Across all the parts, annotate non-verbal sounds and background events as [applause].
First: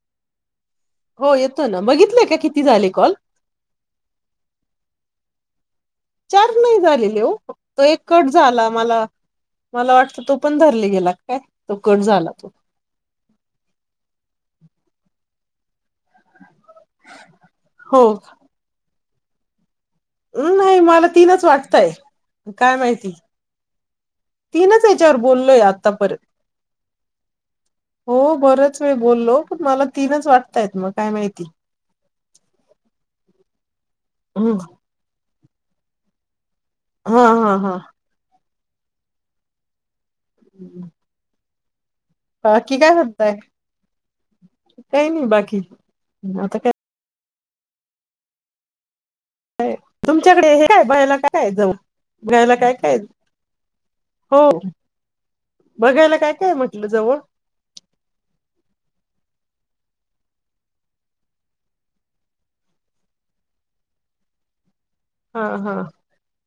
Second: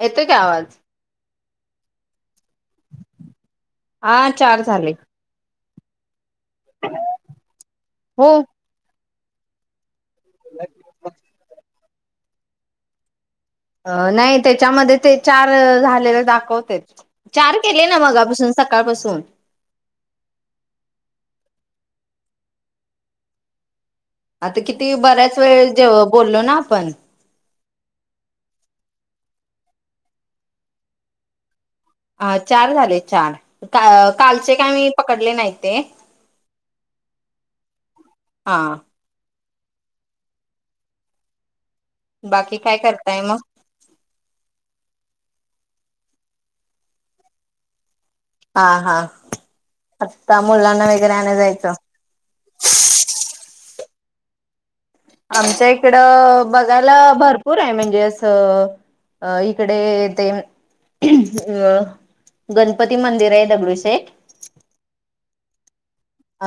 येतोय काय आवाज? हो येतो ना बघितलंय का की हा चार झाले. चार नाही झालेले ओ फक्त एकच हो झाला मला मला वाट तो पण धरले गेला काय? तो कट झाला तो. नाही त्याच्यामध्ये ते चार झा दाखवते. चार केले ना हो मगापासून सकाळपासून? [inaudible] नाही मला तीनच वाटतय, काय माहिती. आता तीनच किती याच्यावर बऱ्याच बोललोय वेळ जेव आतापर्यंत बोललो ना आपण. हो बरच वेळ बोललो, पण मला तीनच वाटतय मग काय माहिती. आ चार झाले चार. का कालचे हम्म. काय मी पकडले नाहीत. ते. हा हा हा. हा. हम्म. बाकी काय करताय? काही नाही बाकी. आता काय हा हा. आता तुमच्याकडे हे काय मुलांना वगैरे बायला आणाय काय आहे जाऊ, जायचं. घयला काय काय हो. आमच्या बघायला काय इकडं काय म्हटलं बघायला जवळ भरपूर आहे म्हणजे अस इडे ते, अ गणपती मंदिर आहे दगडू शेठ. हा हा. अ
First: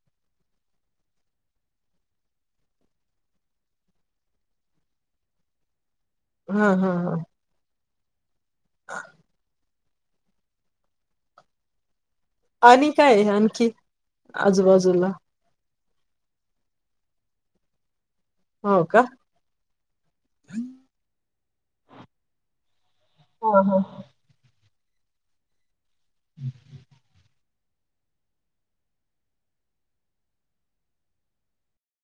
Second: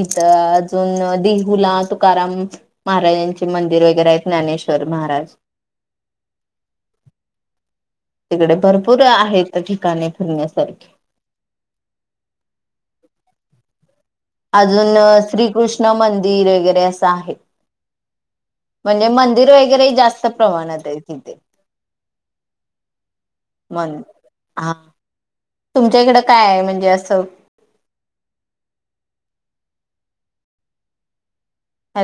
इथं अजून देहुला तुकाराम महाराजांचे मंदिर वगैरे आहेत ज्ञानेश्वर महाराज. हा हा हा. इकडे भरपूर आहेतठी काने फिरण्यासारखी. आणि काय आणखी? अजून आजूबाजूला श्रीकृष्ण कृष्ण मंदिर वगैरे असं हो का? म्हणजे मंदिर वगैरेही जास्त प्रमाणात आहेत् तिथे. हा हा. मन हा. तुमच्या इकडं काय आहे, म्हणजे असं